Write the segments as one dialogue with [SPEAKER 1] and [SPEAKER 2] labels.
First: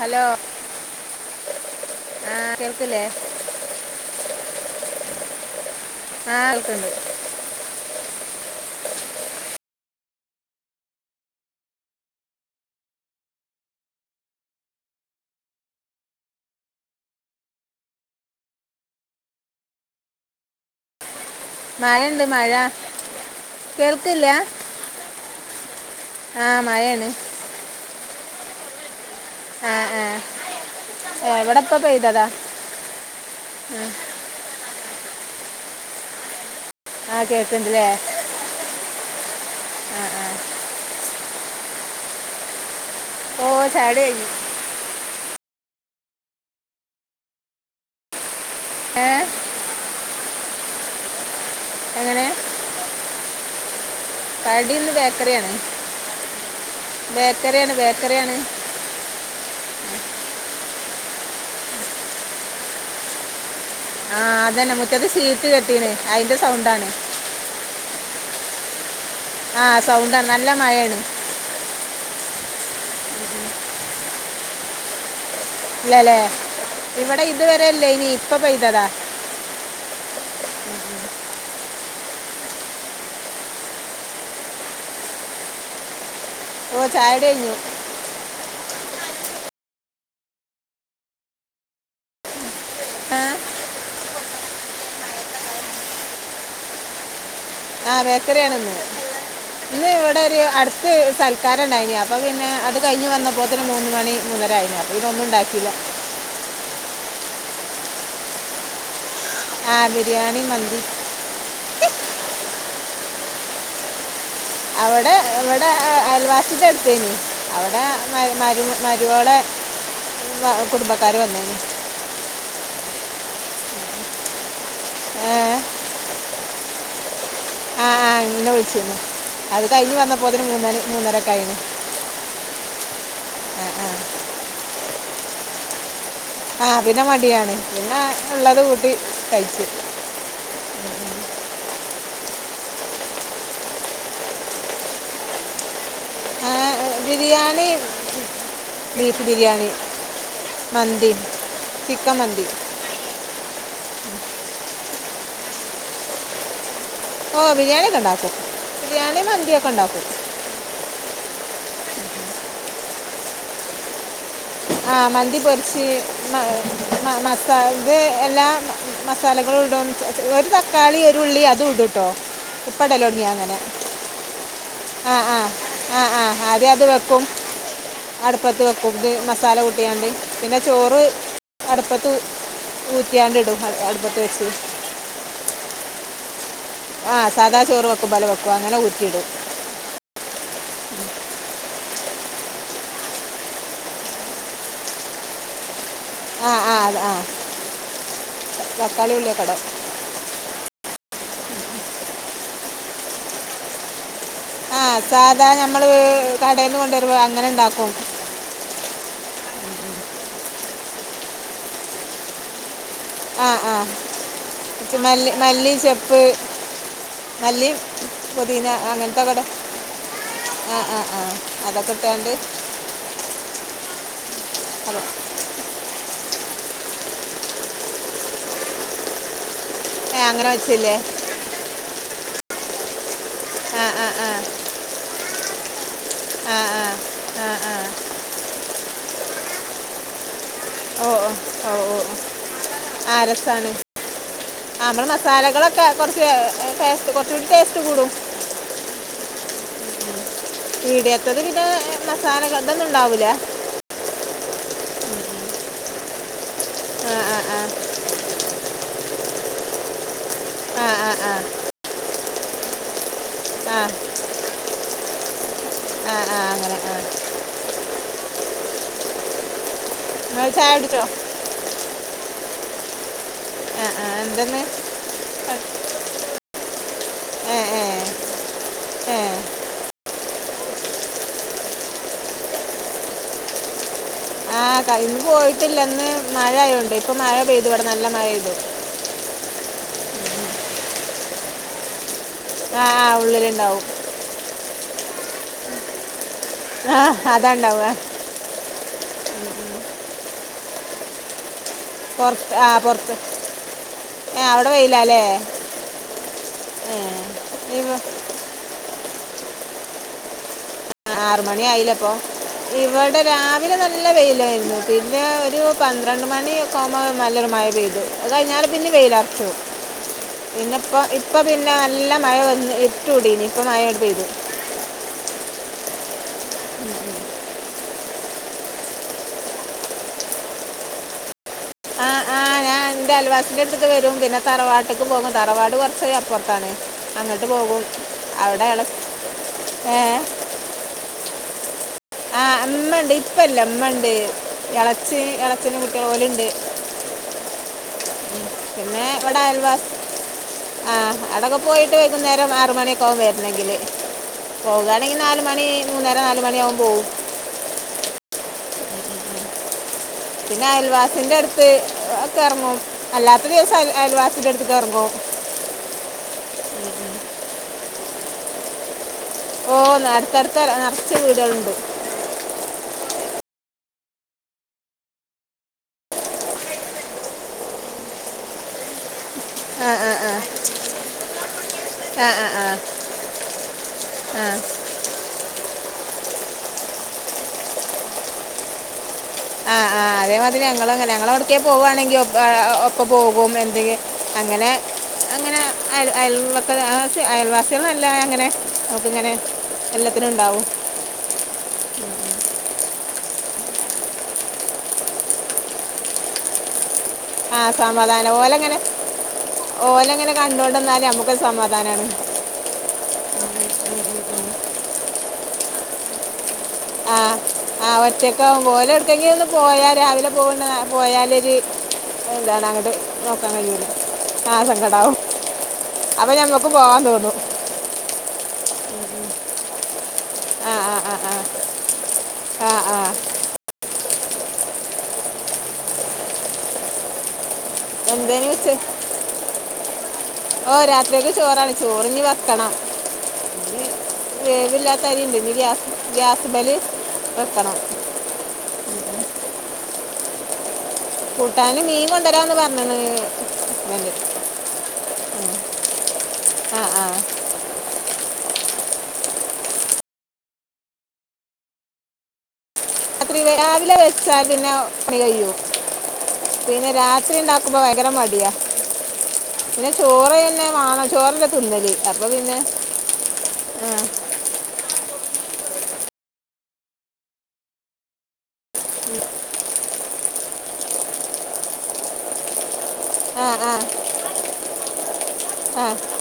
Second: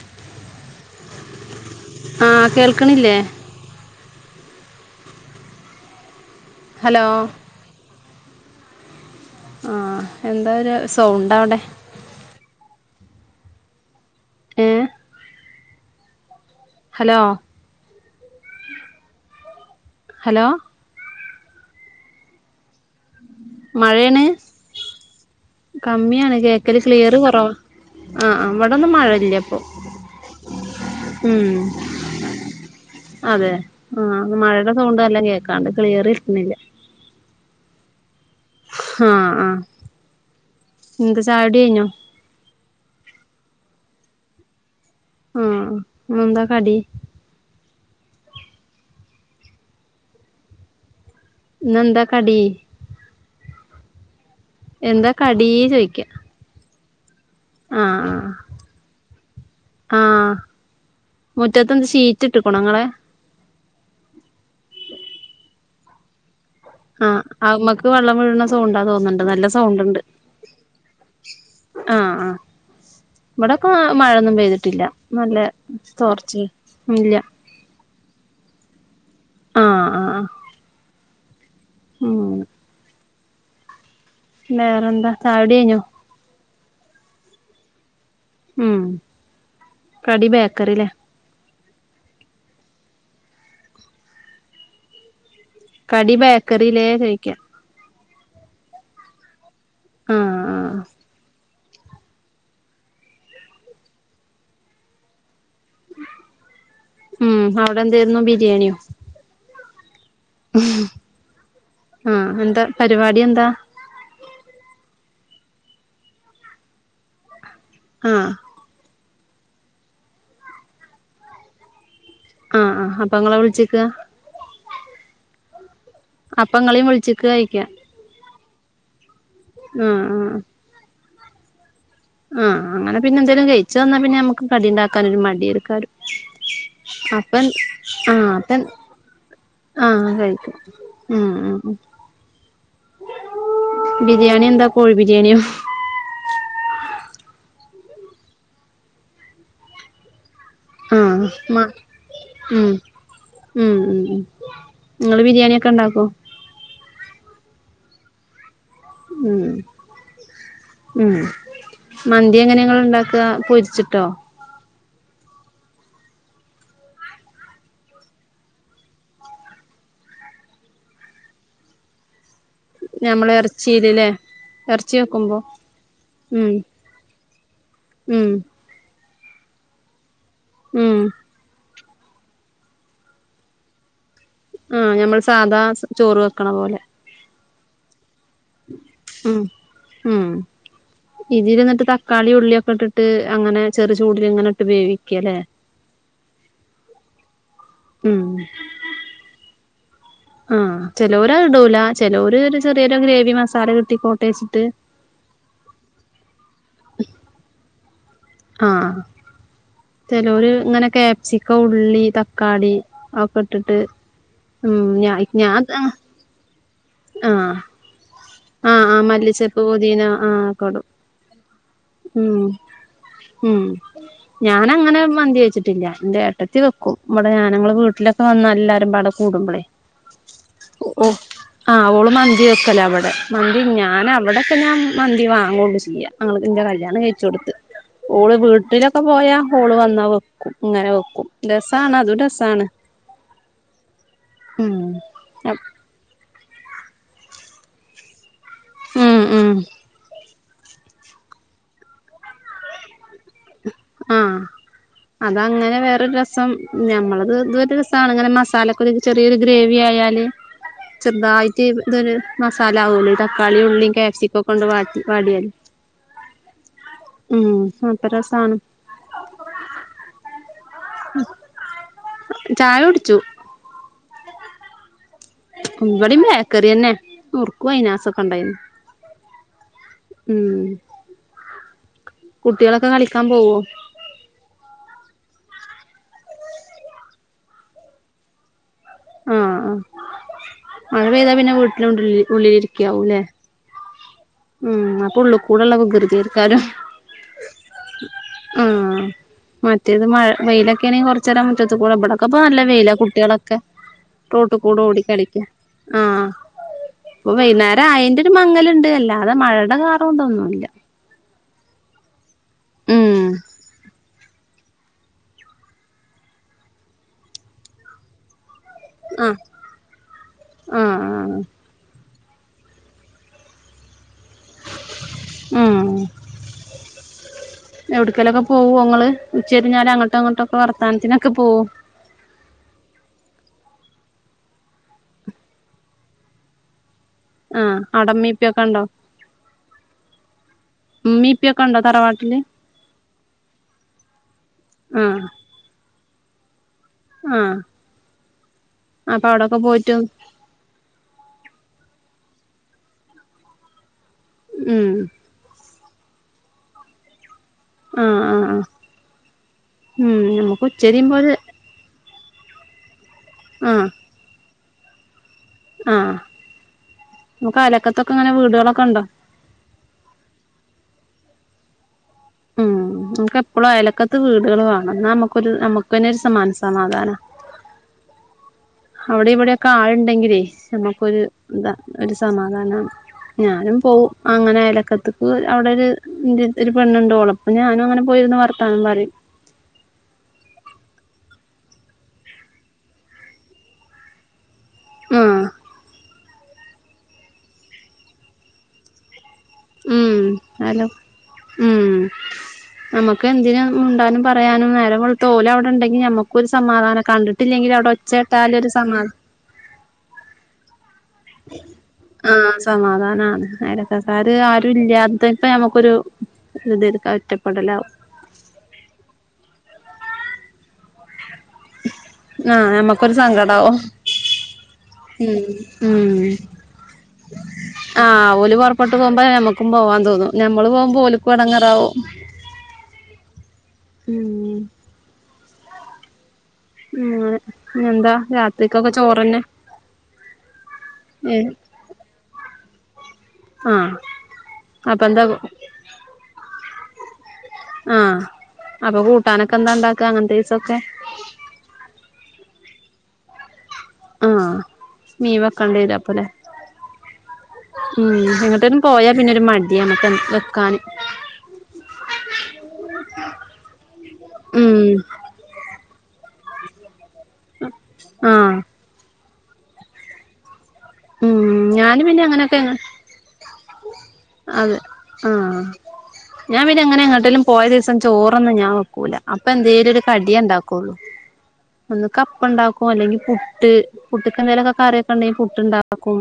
[SPEAKER 1] Hello ആ
[SPEAKER 2] ആഹ്
[SPEAKER 1] കേൾക്കില്ലേ
[SPEAKER 2] കേൾക്കണില്ലേ
[SPEAKER 1] ആഹ്ക്കണ്ട്
[SPEAKER 2] ഹലോ ആഹ് എന്താ ഒരു സൗണ്ടവടെ ഏഹ് ഹലോ ഹലോ
[SPEAKER 1] മഴ ഇണ്ട് മഴ
[SPEAKER 2] മഴെണ്
[SPEAKER 1] കേൾക്കില്ല
[SPEAKER 2] കമ്മിയാണ്
[SPEAKER 1] ആ
[SPEAKER 2] കേക്കെൽ
[SPEAKER 1] മഴയാണ്
[SPEAKER 2] ക്ലിയെറ് കൊറവാ ആഹ് ആഹ് ഇവെടൊന്നും മഴ ഇല്ല ഇപ്പം
[SPEAKER 1] ആ ആ ഏ,
[SPEAKER 2] ഉം
[SPEAKER 1] ഇവിടെ ഇപ്പം പെയ്തതാ
[SPEAKER 2] അതെ ആഹ് മഴ സൗണ്ട് നല്ലോം കേക്കാണ്ട് ക്ലിയെർ കിട്ട്ണ് ഇല്ല
[SPEAKER 1] ആഹ് കേക്ക്ണ്ട് ലെ
[SPEAKER 2] ആഹ് ആഹ്
[SPEAKER 1] ആഹ് ആഹ്
[SPEAKER 2] ന്താ ചായുടി കഴിഞ്ഞോ?
[SPEAKER 1] ഓ ചായുടി കഴിഞ്ഞ്.
[SPEAKER 2] ഉം ഇന്നെന്താ കടി
[SPEAKER 1] ഏഹ്
[SPEAKER 2] ഇന്ന് എന്താ കടി?
[SPEAKER 1] കടി ഇന്ന്
[SPEAKER 2] എന്താ കടീ
[SPEAKER 1] ബേക്കറിയാണ്
[SPEAKER 2] ചോയ്ക്ക
[SPEAKER 1] ബേക്കറിയാണ്
[SPEAKER 2] ആഹ്
[SPEAKER 1] ബേക്കറിയാണ്
[SPEAKER 2] ആഹ് മുറ്റത്ത്ന്ത ഷീറ്റ് ഇട്ട് കുണങ്ങളെ
[SPEAKER 1] ആ അതെന്നെ മുറ്റത്ത് ഷീറ്റ് കെട്ടീണ്
[SPEAKER 2] ആഹ് അത് മ്മക്ക് വള്ളം വീഴ്ണ സൗ ത്തോണ്ട തോന്ന്ണ്ട് നല്ല
[SPEAKER 1] ആ
[SPEAKER 2] സൗണ്ട്ണ്ട്
[SPEAKER 1] സൗണ്ടാണ് നല്ല മഴയാണ്
[SPEAKER 2] ആ ആ വ്ടൊക്കെ മഴൊന്നും പെയ്ത്ട്ട്ല്ല
[SPEAKER 1] ല്ലല്ലേ
[SPEAKER 2] ഇല്ല
[SPEAKER 1] ഇവിടെ ഇതുവരെല്ലേനി പ്പ പെയ്തതാ
[SPEAKER 2] ആഹ് ആഹ് ഉം വേറെന്താ ചായുടി യ്ഞ്ഞോ
[SPEAKER 1] ഓ ചായുടി കയ്ഞ്ഞു
[SPEAKER 2] ഉം കടി ബേക്കറിലേ
[SPEAKER 1] ഏ
[SPEAKER 2] കടി ബേക്കറിലേ ചോയ്ക്ക
[SPEAKER 1] ആ ബേക്കറിയാണ് ന്ന് ന്ന്
[SPEAKER 2] ആഹ്
[SPEAKER 1] വടൊരു
[SPEAKER 2] ആഹ്
[SPEAKER 1] അട്ത്ത് സൽ ക്കാരണ്ടായീനി അപ്പ പിന്നെ അത് കയ്ഞ് വന്നപ്പോത്ത്ന് മൂന്നുമണി മൂന്നര ആയിണ് അപ്പ പിന്നൊന്നും ണ്ടാക്കില
[SPEAKER 2] ഉം അവടെന്തേര്ന്നു ബിരിയാണോ
[SPEAKER 1] ആ ബി
[SPEAKER 2] ആഹ് എന്താ പരിപാട്യന്താ
[SPEAKER 1] അവടെ വടെ അയൽവാസിന്റട്ത്തേനി അവടെ
[SPEAKER 2] ആഹ്
[SPEAKER 1] മര് മരു മര് രോളെ മ കുടുംബക്കാര് വന്നീനി
[SPEAKER 2] ആഹ് ആ ഹം പ്പങ്ങളെ വിളിച്ക്കാ
[SPEAKER 1] എഹ്
[SPEAKER 2] അപ്പങ്ങളും വിളിച്ചിക്ക് ഴിക്കാ
[SPEAKER 1] ന്നേ വിളിച്ചിരുന്നു അത് കയിഞ്ഞ് വന്നപ്പോത്തിനും മൂന്നണി മൂന്നര കഴ്ഞ്ഞ്
[SPEAKER 2] ആഹ് അങ്ങനെ പിന്നെ എന്തേലിലും കഴിച്ചു
[SPEAKER 1] ആ
[SPEAKER 2] ന്നാ പിന്നെ നമുക്ക് കടി ഇണ്ടാക്കാന് ഒരു മടിയടുക്കാരും
[SPEAKER 1] ആ പിന്നെ
[SPEAKER 2] അപ്പൻ
[SPEAKER 1] മടിയാണ് പിന്നെ
[SPEAKER 2] ആഹ്
[SPEAKER 1] ഉള്ളത്
[SPEAKER 2] അപ്പൻ
[SPEAKER 1] കൂട്ടി കഴിച്ചു
[SPEAKER 2] ആഹ് കഴിക്കും ബിരിയണി ന്ത കോഴി ബിരിയണിയോ
[SPEAKER 1] ആ, ബിരിയാണി ബീഫ് ബിരിയാണി മന്ദി
[SPEAKER 2] ആഹ് മ
[SPEAKER 1] ചിക്ക മന്ദി
[SPEAKER 2] ഉം ഉം ങ്ങള് ബിരിയാണിയൊക്കെ ഉണ്ടാക്കോ?
[SPEAKER 1] ഓ ബിരിയാണിക്കെ ണ്ടാക്കും
[SPEAKER 2] ഉം ഉം മന്തി എങ്ങനെങ്ങള്ണ്ടാ ക്ക പൊര്ച്ച്ട്ടോ
[SPEAKER 1] ആഹ് മന്തി പൊര്ച്ച് മ മ മസാ ഇത് എല്ലാ മസാലകള്ടും ഒരു തക്കാളി, ഒരു ഉള്ളി, അതും ഇട് ടോ ഇപ്പടലോട്ങ്ങ്യ
[SPEAKER 2] ഞമ്മള്
[SPEAKER 1] അങ്ങനെ
[SPEAKER 2] ഇറച്ചിയിലല്ലേ ഇറച്ചി
[SPEAKER 1] ആഹ്
[SPEAKER 2] വെക്കുമ്പോ
[SPEAKER 1] ആഹ് ആഹ് ആഹ്
[SPEAKER 2] ഉം
[SPEAKER 1] ആദ്യ അത് വെക്കും
[SPEAKER 2] ഉം
[SPEAKER 1] അട്പ്പത്ത് വെക്കും ഇത് മ സാല കുട്ടിയാണ്ട് പിന്നെ
[SPEAKER 2] ഉം
[SPEAKER 1] ചോറ് അട്പ്പത്ത് ഉ ഊറ്റിയാണ്ട് ഇടും അടുപ്പത്ത് വെച്ച്
[SPEAKER 2] ആഹ് ഞമ്മൾ സാധാ ചോറ് വെ ക്ണ പോലെ
[SPEAKER 1] ആഹ് സാദാ ചോറ് വെക്കും പോലെ വെ അപ്പ അങ്ങനെ ഊറ്റിടും
[SPEAKER 2] ഇത് ല് ഇന്ന്ട്ട് തക്കാളി, ഉള്ളിയൊക്കെ ഇട്ട്ട്ട് അങ്ങനെ ചെറ് ചൂടില് ഇങ്ങനെ ഇട്ട് വേവിക്കാലേ
[SPEAKER 1] ആഹ് ആഹ് അത് ആഹ്
[SPEAKER 2] ഉം
[SPEAKER 1] തക്കാളി ഉള്ളീം ഒക്കെ ഇടോ
[SPEAKER 2] ആഹ് ചെലോര് അഹ് ഇടൂല ചെലോര് ചെറിയൊരു ഗ്രേവി മസാല കിട്ടികോ
[SPEAKER 1] ആഹ് സാധാ ഞമ്മള് കടേന്ന് കൊണ്ടേരുമ്പോ അങ്ങനെണ്ടാക്കും
[SPEAKER 2] ആഹ് ചേലോല് ഇങ്ങനെ കാപ്സിക്ക ഉള്ളി തക്കാളി ഒക്കെ
[SPEAKER 1] ആഹ്
[SPEAKER 2] ഇട്ടിട്ട്
[SPEAKER 1] ആഹ്
[SPEAKER 2] ഉം ഞാ
[SPEAKER 1] മല്ലി
[SPEAKER 2] ഞാൻ
[SPEAKER 1] മല്ലി
[SPEAKER 2] ആഹ്
[SPEAKER 1] ചെപ്പ്
[SPEAKER 2] ആഹ്
[SPEAKER 1] മല്ലി പുതിന
[SPEAKER 2] ആഹ്
[SPEAKER 1] അങ്ങനത്തെ കടെ
[SPEAKER 2] മല്ലിച്ചെപ്പ് പൊതീന ഒക്കെ ഇടും
[SPEAKER 1] ആഹ് ആഹ് ആഹ് അതൊ കിട്ടാണ്ട്
[SPEAKER 2] ഉം ഞാന അങ്ങനെ മന്തി വെച്ചിട്ടില്ല എന്റെ ഏട്ടത്തി വെക്കും നമ്മടെ ഞാൻഞങ്ങള് വീട്ടിലൊക്കെ വന്ന എല്ലാരും പടെ കൂടുമ്പളേ
[SPEAKER 1] ഏ അങ്ങനെ വെച്ചല്ലേ
[SPEAKER 2] അവളും മന്ദി വെക്കല്ല ഇവടെ മന്തി
[SPEAKER 1] ആ
[SPEAKER 2] ഞാൻ
[SPEAKER 1] ആ ആ
[SPEAKER 2] അവിടെയൊക്കെ ഞാൻ മന്തി വാ അങ്ങു കൊണ്ട് ചെയ്യാ
[SPEAKER 1] ആ
[SPEAKER 2] അങ്ങളിതിന്റെ
[SPEAKER 1] ആ
[SPEAKER 2] കല്യാണം
[SPEAKER 1] ആ
[SPEAKER 2] കഴിച്ചൊട്ത്ത്.
[SPEAKER 1] ആ
[SPEAKER 2] ഓള് വീട്ടിലൊ ക്കെ പോയാ ഹോള് വന്നാ വെ
[SPEAKER 1] ഓ ഓ ഓ ഓ ഓ
[SPEAKER 2] രസാണ്
[SPEAKER 1] ആ രസാണ്.
[SPEAKER 2] ഉം
[SPEAKER 1] ആ മ്മള് മസാലകളൊക്കെ കൊർച്ച് ടേസ്റ്റ് കൊർച്ചൂടിം ടേസ്റ്റ് കൂടും.
[SPEAKER 2] ഉം ഉം
[SPEAKER 1] പീടിയേത്തത് പിന്നെ മസാര [unintelligible] ഇതൊന്നും ഉണ്ടാവൂലാ
[SPEAKER 2] ആഹ് അതങ്ങനെ വേറൊര് ര സം.
[SPEAKER 1] ആ ആ
[SPEAKER 2] ഞമ്മളതും
[SPEAKER 1] ആ
[SPEAKER 2] ഒര് രസാണ് ഇങ്ങനെ മസാല [unintelligible] ചെറിയൊരു ഗ്രേവി ആയാല്
[SPEAKER 1] ആ ആ ആ
[SPEAKER 2] ചെറുതായിട്ട് ഇതൊരു മസാല ഉള്ളിടെ കളി
[SPEAKER 1] ആ
[SPEAKER 2] ഉള്ളിക്കാപ്സിക്കോ ണ്ട് വാാക്കി വാടിയല്ല
[SPEAKER 1] ആ ആ അങ്ങനെ ആ
[SPEAKER 2] ഉം രസാണ്
[SPEAKER 1] ആ ാടിച്ചോ
[SPEAKER 2] ചായ കുടിച്ചു
[SPEAKER 1] ആആ എന്തന്ന
[SPEAKER 2] ഉവട ബേക്കറി തന്നെ
[SPEAKER 1] ഏ,
[SPEAKER 2] ഉറുക്കുവ അ
[SPEAKER 1] ഏ,
[SPEAKER 2] അയിനാസൊക്കെ ഉണ്ടായിന്ന്
[SPEAKER 1] ഏ.
[SPEAKER 2] ഉം കുട്ടികളൊക്കെ കളിക്കാൻ പോവോ
[SPEAKER 1] ആഇന്ന് പോയിട്ടില്ല ഇന്ന് മഴ ആയോണ്ട് ഇപ്പൊ മഴ പെയ്തു ഇവിടെ നല്ല മഴെയ്തു
[SPEAKER 2] ആആ മഴ പെയ്താ പിന്നെ വീട്ടിലുണ്ട
[SPEAKER 1] ആ ആ,
[SPEAKER 2] ഉള്ളിലിരിക്കാവൂല്ലേ
[SPEAKER 1] ഉള്ളിലുണ്ടാവും
[SPEAKER 2] ഉം അപ്പൊ ഉള്ള കൂടെ ഉള്ളവ കൃതീർക്കാരും
[SPEAKER 1] ആഅതാണ്ടാവ
[SPEAKER 2] ആ് മറ്റേത് മഴ വെയിലൊക്കെ ആണെങ്കിൽ കൊറച്ച തരാ റ്റ കൂടെ എവിടെൊക്കെ ഇപ്പ
[SPEAKER 1] പുറത്ത്
[SPEAKER 2] നല്ല
[SPEAKER 1] ആ
[SPEAKER 2] വെയില
[SPEAKER 1] പുറത്ത്
[SPEAKER 2] കുട്ടികളൊക്കെ
[SPEAKER 1] ഏ
[SPEAKER 2] തോട്ട
[SPEAKER 1] അവിടെ
[SPEAKER 2] കൂട ഓട
[SPEAKER 1] വെയിലല്ലേ
[SPEAKER 2] കളിക്ക ആഹ
[SPEAKER 1] ഏ
[SPEAKER 2] ഇപ്പൊ വൈകുന്നേരം
[SPEAKER 1] ഇവ
[SPEAKER 2] അയിന്റെ ഒരു മങ്ങലുണ്ട് അല്ല അത മഴയുടെ കാരണണംതൊന്നുമല്ല
[SPEAKER 1] ആറ മണി ആയില്ല അപ്പൊ
[SPEAKER 2] ഉം
[SPEAKER 1] ഇവിടെ രാവിലെ നല്ല പെയിലായിരുന്നു മൂട്ടീറെ ഒരു പന്ത്രണ്ട് മണിക്കകുമ്പോൾ നല്ലൊരു മഴ പെയ്തു അതായ ഞാൻ
[SPEAKER 2] ആഹ് ആഹ്
[SPEAKER 1] [unintelligible] നല്ല മഴ വന്ന് ഇര്ട്ടൂടിനി ഇപ്പം മഴ പെയ്‌തു
[SPEAKER 2] ഉം എവിടക്കലൊക്കെ പോവോ നിങ്ങള് ഉച്ചരിഞ്ഞാലും അങ്ങോട്ടോ ഇങ്ങോട്ടോ വർത്താനത്തിനൊക്കെ പോവോ
[SPEAKER 1] എന്റെ അലവാസിന്റെ അടുത്തേക്കു വരും തറവാട്ടേക്ക് പോകും തറവാട് കൊറച്ച അപ്പുറത്താണ് അങ്ങോട്ട്
[SPEAKER 2] ആഹ്
[SPEAKER 1] പോകും
[SPEAKER 2] അവിടെ മീപ്പിയൊക്കെ
[SPEAKER 1] അവിടെ ഇള
[SPEAKER 2] ഉണ്ടോ
[SPEAKER 1] ഏ
[SPEAKER 2] മീപ്പിയൊക്കെ ഉണ്ടോ തറവാ
[SPEAKER 1] ആഹ് ഇമ്മ ഉണ്ട് ഉപ്പല്ല ഉമ്മ ഉണ്ട് എളച്ചി
[SPEAKER 2] ആഹ്
[SPEAKER 1] എളച്ചന്റെ കുട്ടിയള് ഇണ്ട്
[SPEAKER 2] ആഹ്
[SPEAKER 1] പിന്നെ
[SPEAKER 2] അപ്പൊ
[SPEAKER 1] ഇവിടെ
[SPEAKER 2] അവിടൊക്കെ
[SPEAKER 1] അയൽവാസ്
[SPEAKER 2] പോയിട്ട്
[SPEAKER 1] ആഹ് അവിടൊക്കെ പോയിട്ട് വൈകുന്നേര് ആറ് മണിയൊക്കെ ആവും വെരണെങ്കില്
[SPEAKER 2] ഉം
[SPEAKER 1] പോകാണെങ്കി നാല് മണി മൂന്നര നാല്മണിയാവും പോവും.
[SPEAKER 2] ആഹ് ആഹ് ആഹ് ഉം നമുക്ക്
[SPEAKER 1] പിന്നെ
[SPEAKER 2] ഉച്ചരിയുമ്പോര്
[SPEAKER 1] അയൽവാസിന്റെ അടുത്ത് എഹ് ഒക്കെ എറങ്ങും അല്ലാത്ത ദിവസ അയ
[SPEAKER 2] ആഹ്
[SPEAKER 1] അയൽവാസിടെടുത്ത് [unintelligible]
[SPEAKER 2] ആഹ് നമുക്ക് അയലത്തോക്ക് ക്കെങ്ങനെ വീടുകളൊക്കെ ഉണ്ടോ?
[SPEAKER 1] ഓഹ് അടുത്തടുത്ത് നറച്ച് വീടുകള്ണ്ട്. ‌
[SPEAKER 2] ഉം നമ്മക്ക് എപ്പഴും അയലക്കത്ത് വീടുകള്, വേണം എന്നാ നമ്മക്കൊരു നമുക്കെന്നെ ഒരു മനസ്സമാധാനാ. അവിടെ ഇവിടെക്കെ
[SPEAKER 1] ആ ആ ആ
[SPEAKER 2] ആള്ണ്ടെങ്കിലേ നമ്മക്കൊരു ഇതാ ഒരു
[SPEAKER 1] ആ ആ
[SPEAKER 2] സമാധാനാണ് ഞാനും പോവും
[SPEAKER 1] ആ
[SPEAKER 2] അങ്ങനെ
[SPEAKER 1] ആ
[SPEAKER 2] അയലക്കത്തക്ക് അവിടെ ഒരു ഇന്റെ അടുത്ത് ഒരു പെണ്ണുണ്ട് ഓളൊപ്പം ഞാനും അങ്ങനെ പോയിരുന്ന് വർത്താനം പറയും.
[SPEAKER 1] ആഹ് ആഹ് അതേമാതിരി ഞങ്ങളു അങ്ങനെ ഞങ്ങള് എവിടക്കേ പോകുവാണെങ്കിൽ ഒപ് ആഹ് ഒപ്പ പോകും എന്തെങ്ങി അങ്ങനെ
[SPEAKER 2] ആഹ്
[SPEAKER 1] അങ്ങനെ അയൽ അയൽവക്ക അയൽവാസികളല്ല ങ്ങനെ [unintelligible] ങ്ങനെ
[SPEAKER 2] ഉം ഹലോ ഉം നമുക്കെന്തിന മുണ്ടാനും പറയാനും നേരം വെളുത്ത് ഓല് അവിടെണ്ടെങ്കി നമുക്കും ഒരു സമാധാന
[SPEAKER 1] ആ സമാധാന ഓലങ്ങനെ ഓലങ്ങനെ കണ്ടോണ്ട് നിന്നാലും നമു
[SPEAKER 2] ആഹ് സമാധാന അയലക്കക്കാര് ആരുല്ല [unintelligible] നമുക്കൊരു
[SPEAKER 1] ആഹ് ആഹ് ഒറ്റക്കാവും ഓലെവ്ട്ക്കെങ്കിലൊന്ന് പോയാൽ [unintelligible] പോയാലൊരു എന്താണ്
[SPEAKER 2] ആഹ്
[SPEAKER 1] അങ്ങോട്ട്
[SPEAKER 2] ഞമ്മക്കൊരു
[SPEAKER 1] നോക്കാൻ
[SPEAKER 2] സങ്കടാവും
[SPEAKER 1] കയ്യൂല്ല ആ സങ്കടാവും
[SPEAKER 2] ഉം ഉം
[SPEAKER 1] അപ്പൊ ഞമ്മക്കും പോവാൻ തോന്നും
[SPEAKER 2] ങ്ങോട്ട് പോകുമ്പോ ഞമ്മക്കും പോവാ തോന്നും ഞമ്മള്
[SPEAKER 1] ആ
[SPEAKER 2] പോകുമ്പോ
[SPEAKER 1] ആ ആ
[SPEAKER 2] ഓല്ക്കും
[SPEAKER 1] ആ
[SPEAKER 2] എടങേറാവും
[SPEAKER 1] ആ ആ
[SPEAKER 2] ഉം ങ്ങനെ എന്താ
[SPEAKER 1] എന്തേനു ഉച്ച
[SPEAKER 2] രാത്രിക്കൊക്കെ ചോറെന്നെ
[SPEAKER 1] ഓ രാത്രിക്ക് ചോറാണ് ചോറിഞ്ഞി വെക്കണം
[SPEAKER 2] ആഹ് അപ്പ
[SPEAKER 1] വേവില്ലാത്തരി
[SPEAKER 2] എന്താ
[SPEAKER 1] ണ്ട് ഗ്യാസ് ഗ്യാസ്മ്മല്
[SPEAKER 2] ആഹ് അപ്പൊ കൂട്ടാനൊക്കെ എന്താണ്ടാ- ക്ക അങ്ങനത്തെ ദിവസൊക്കെ
[SPEAKER 1] കൂട്ടാന് മീൻ കൊണ്ടരാന്ന് പറഞ്ണ്
[SPEAKER 2] ആഹ് മീൻ വെക്കേണ്ടി വരും അപ്പല്ലെ
[SPEAKER 1] ആഹ് ആഹ്
[SPEAKER 2] ഉം എങ്ങട്ടെങ്കിലും പോയാ പിന്നെ ഒരു മടിയാണ് വെക്കാന്
[SPEAKER 1] രാത്രി രാവിലെ വെ പിന്നെ
[SPEAKER 2] ഉം
[SPEAKER 1] പണി കഴിയും പിന്നെ രാത്രി ഉണ്ടാക്കുമ്പോ ഭയങ്കര മടിയാ
[SPEAKER 2] ആഹ്
[SPEAKER 1] പിന്നെ ചോറ് പിന്നെ വാണം
[SPEAKER 2] ഉം
[SPEAKER 1] ചോറെന്നെ തിന്നല്
[SPEAKER 2] ഞാന്
[SPEAKER 1] അപ്പൊ പിന്നെ
[SPEAKER 2] അത് ആ ഞാൻ പിന്നങ്ങനെ എങ്ങോട്ടേലും പോയ ദിവസം ചോറൊന്നും ഞാൻ വെക്കൂല അപ്പൊ എന്തേലും ഒരു കടിയേ ഉണ്ടാക്കുള്ളൂ ഒന്ന്ക്ക് അപ്പം ഉണ്ടാക്കുംഅല്ലെങ്കിൽ
[SPEAKER 1] ആ ആ
[SPEAKER 2] പുട്ട്
[SPEAKER 1] ആ
[SPEAKER 2] പുട്ട് എന്തേലൊക്കെ കറിയൊക്കെ ഉണ്ടെങ്കിൽ പുട്ട്
[SPEAKER 1] ആ
[SPEAKER 2] ഇണ്ടാക്കും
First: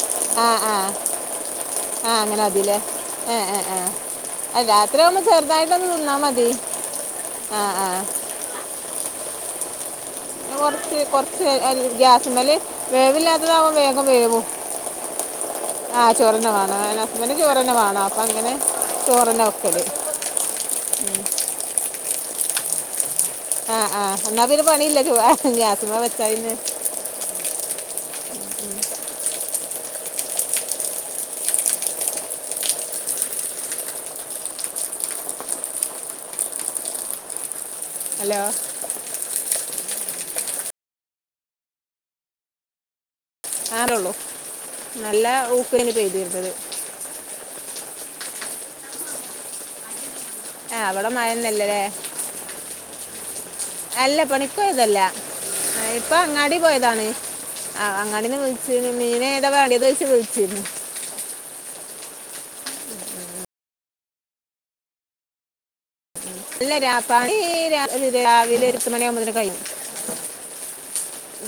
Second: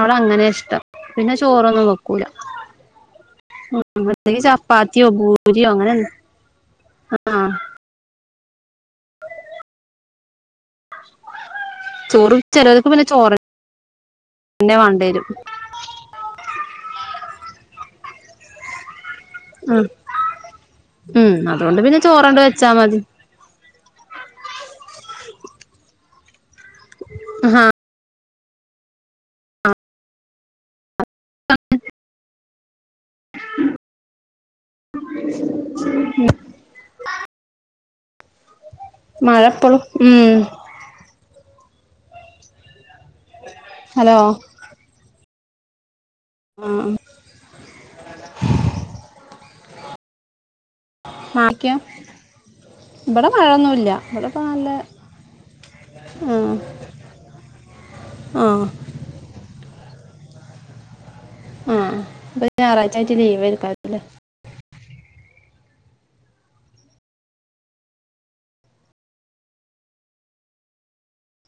[SPEAKER 2] അവിടെ അങ്ങനെ
[SPEAKER 1] ആ ആ
[SPEAKER 2] ഇഷ്ടം പിന്നെ ചോറൊന്നും വെക്കു
[SPEAKER 1] ആ അങ്ങനെ മതില്ലേ ഏഹ് ഏഹ് ഏഹ്
[SPEAKER 2] അല്ലെങ്കിൽ
[SPEAKER 1] ആ രാത്രി
[SPEAKER 2] ചപ്പാത്തിയോ
[SPEAKER 1] ആവുമ്പോൾ
[SPEAKER 2] പൂരിയോ
[SPEAKER 1] ചെറുതായിട്ടൊന്ന്
[SPEAKER 2] അങ്ങനെ
[SPEAKER 1] തിന്നാൽ മതി ആഹ് ആഹ് കൊറച്ച് കൊറച്ച്
[SPEAKER 2] ചോറ്
[SPEAKER 1] ഗ്യാസിമ്മല്
[SPEAKER 2] ചിലവർക്ക് പിന്നെ ചോറന്നെ
[SPEAKER 1] വേവില്ലാത്തതാവുമ്പോ വേകം വേവും
[SPEAKER 2] വേണ്ടി വരും
[SPEAKER 1] ആ ചോറെന്നെ വേണം ഹസ്‌ബൻ്റിന് ചോറെന്നെ വേണം അങ്ങനെ ചോറന്നെ വെക്കല്
[SPEAKER 2] ഉം ഉം അതുകൊണ്ട് പിന്നെ ചോറണ്ട് വെച്ചാ മതി
[SPEAKER 1] ആഹ് ആഹ് എന്നാ പിന്നെ പണില്ല [unintelligible] ഗ്യാസിമ്മെ വെച്ചാ പിന്നെ
[SPEAKER 2] ആഹ്
[SPEAKER 1] ഉം ഹലോ
[SPEAKER 2] മഴ ഇപ്പളും ഉം
[SPEAKER 1] [unintelligible] ഉള്ളൂ
[SPEAKER 2] ഹലോ
[SPEAKER 1] നല്ല ഊക്കിനിങ്ങ് പെയ്
[SPEAKER 2] ആഹ്
[SPEAKER 1] ആഹ് അവടെ മഴന്നില്ലലേ
[SPEAKER 2] ഇബടം
[SPEAKER 1] അല്ല പണിക്ക് പോയതല്ല, ഇപ്പൊ
[SPEAKER 2] ആ
[SPEAKER 1] അങ്ങാടി പോയതാണ്, അങ്ങാടിന്ന്
[SPEAKER 2] ആ
[SPEAKER 1] വിളിച്ചീന് മീനേതാ വേണ്ടിന്ന് [unintelligible] വിളിച്ചിന്നു
[SPEAKER 2] ആഹ് അപ്പൊ ഞാറാഴ്ച്ചയായിട്ട് ലീവ് ഐക്കാരം ല്ലേ.
[SPEAKER 1] അല്ല രാ പണി രാ രാവിലെ ഒരു എട്ട് മണിയാവുമ്പോ തന്നെ കഴിയും,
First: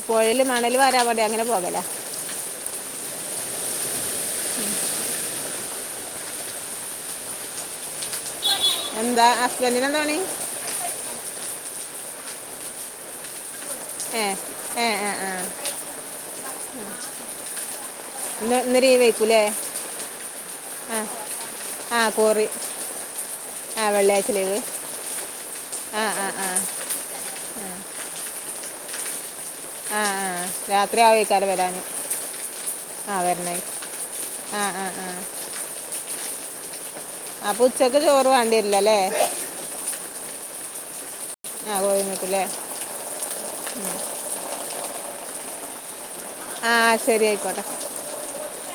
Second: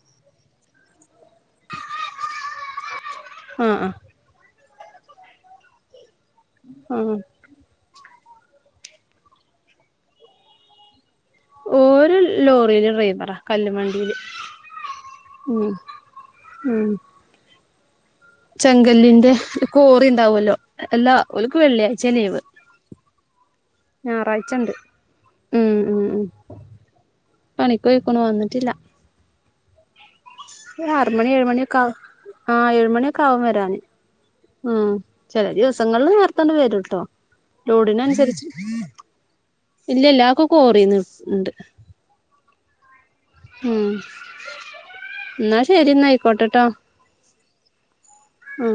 [SPEAKER 1] പൊഴേല് മണല് വാരാൻ പറയും അങ്ങനെ പോകലാ.
[SPEAKER 2] ആഹ് ആഹ് ആഹ്
[SPEAKER 1] എന്താ ഹസ്ബൻഡിനെന്താ പണി
[SPEAKER 2] ഓര് ലോറീൽ ഡ്രൈവറാ കല്ലുമണ്ടിയില്
[SPEAKER 1] ഏഹ് ഏഹ് ഏഹ്‌ ഏഹ്
[SPEAKER 2] ഉം ഉം ചെങ്കല്ലിന്റെ കോറി ഇണ്ടാവോല്ലോ
[SPEAKER 1] ആ
[SPEAKER 2] എല്ലാ ഓല്ക്ക്
[SPEAKER 1] ആ
[SPEAKER 2] വെള്ളിയാഴ്ചേ ലീവ്
[SPEAKER 1] കോറി ആ വെള്ളിയാഴ്ച
[SPEAKER 2] ഞായറാഴ്ച
[SPEAKER 1] ലീവ്
[SPEAKER 2] ഇണ്ട് ഉം
[SPEAKER 1] ആ
[SPEAKER 2] ഉം ഉം
[SPEAKER 1] ആ ആ
[SPEAKER 2] പണിക്കോയിക്കുണു വന്നിട്ടില്ല
[SPEAKER 1] ആ ആ രാത്രി
[SPEAKER 2] ആറ് മണി ഏഴ്
[SPEAKER 1] ആവേക്കാരം വരാൻ
[SPEAKER 2] മണിഒക്കെ ആവും ആഹ്
[SPEAKER 1] ആ
[SPEAKER 2] ഏഴുമണിഒക്കെ ആവും
[SPEAKER 1] വരണേ
[SPEAKER 2] വരാന്
[SPEAKER 1] ആ ആ
[SPEAKER 2] ഉം
[SPEAKER 1] ആ
[SPEAKER 2] ചെല ദിവസങ്ങൾല് നേര് ത്തങ്ങട്‌ വരൂട്ടോ
[SPEAKER 1] അപ്പോൾ ഉച്ചക്ക് ചോറ്
[SPEAKER 2] ലോഡിനനുസരിച്ച്
[SPEAKER 1] വേണ്ടി വരില്ല അല്ലേ
[SPEAKER 2] ഇല്ലല്ല കു- കോറീന്ന് ഉണ്ട്
[SPEAKER 1] ആഹ് കോറീന്ന് കൊടുക്കുല്ലേ
[SPEAKER 2] ഉം ന്നാ ശരിന്നായി
[SPEAKER 1] ആഹ് ശരി അയിക്കോട്ടെ
[SPEAKER 2] ഉം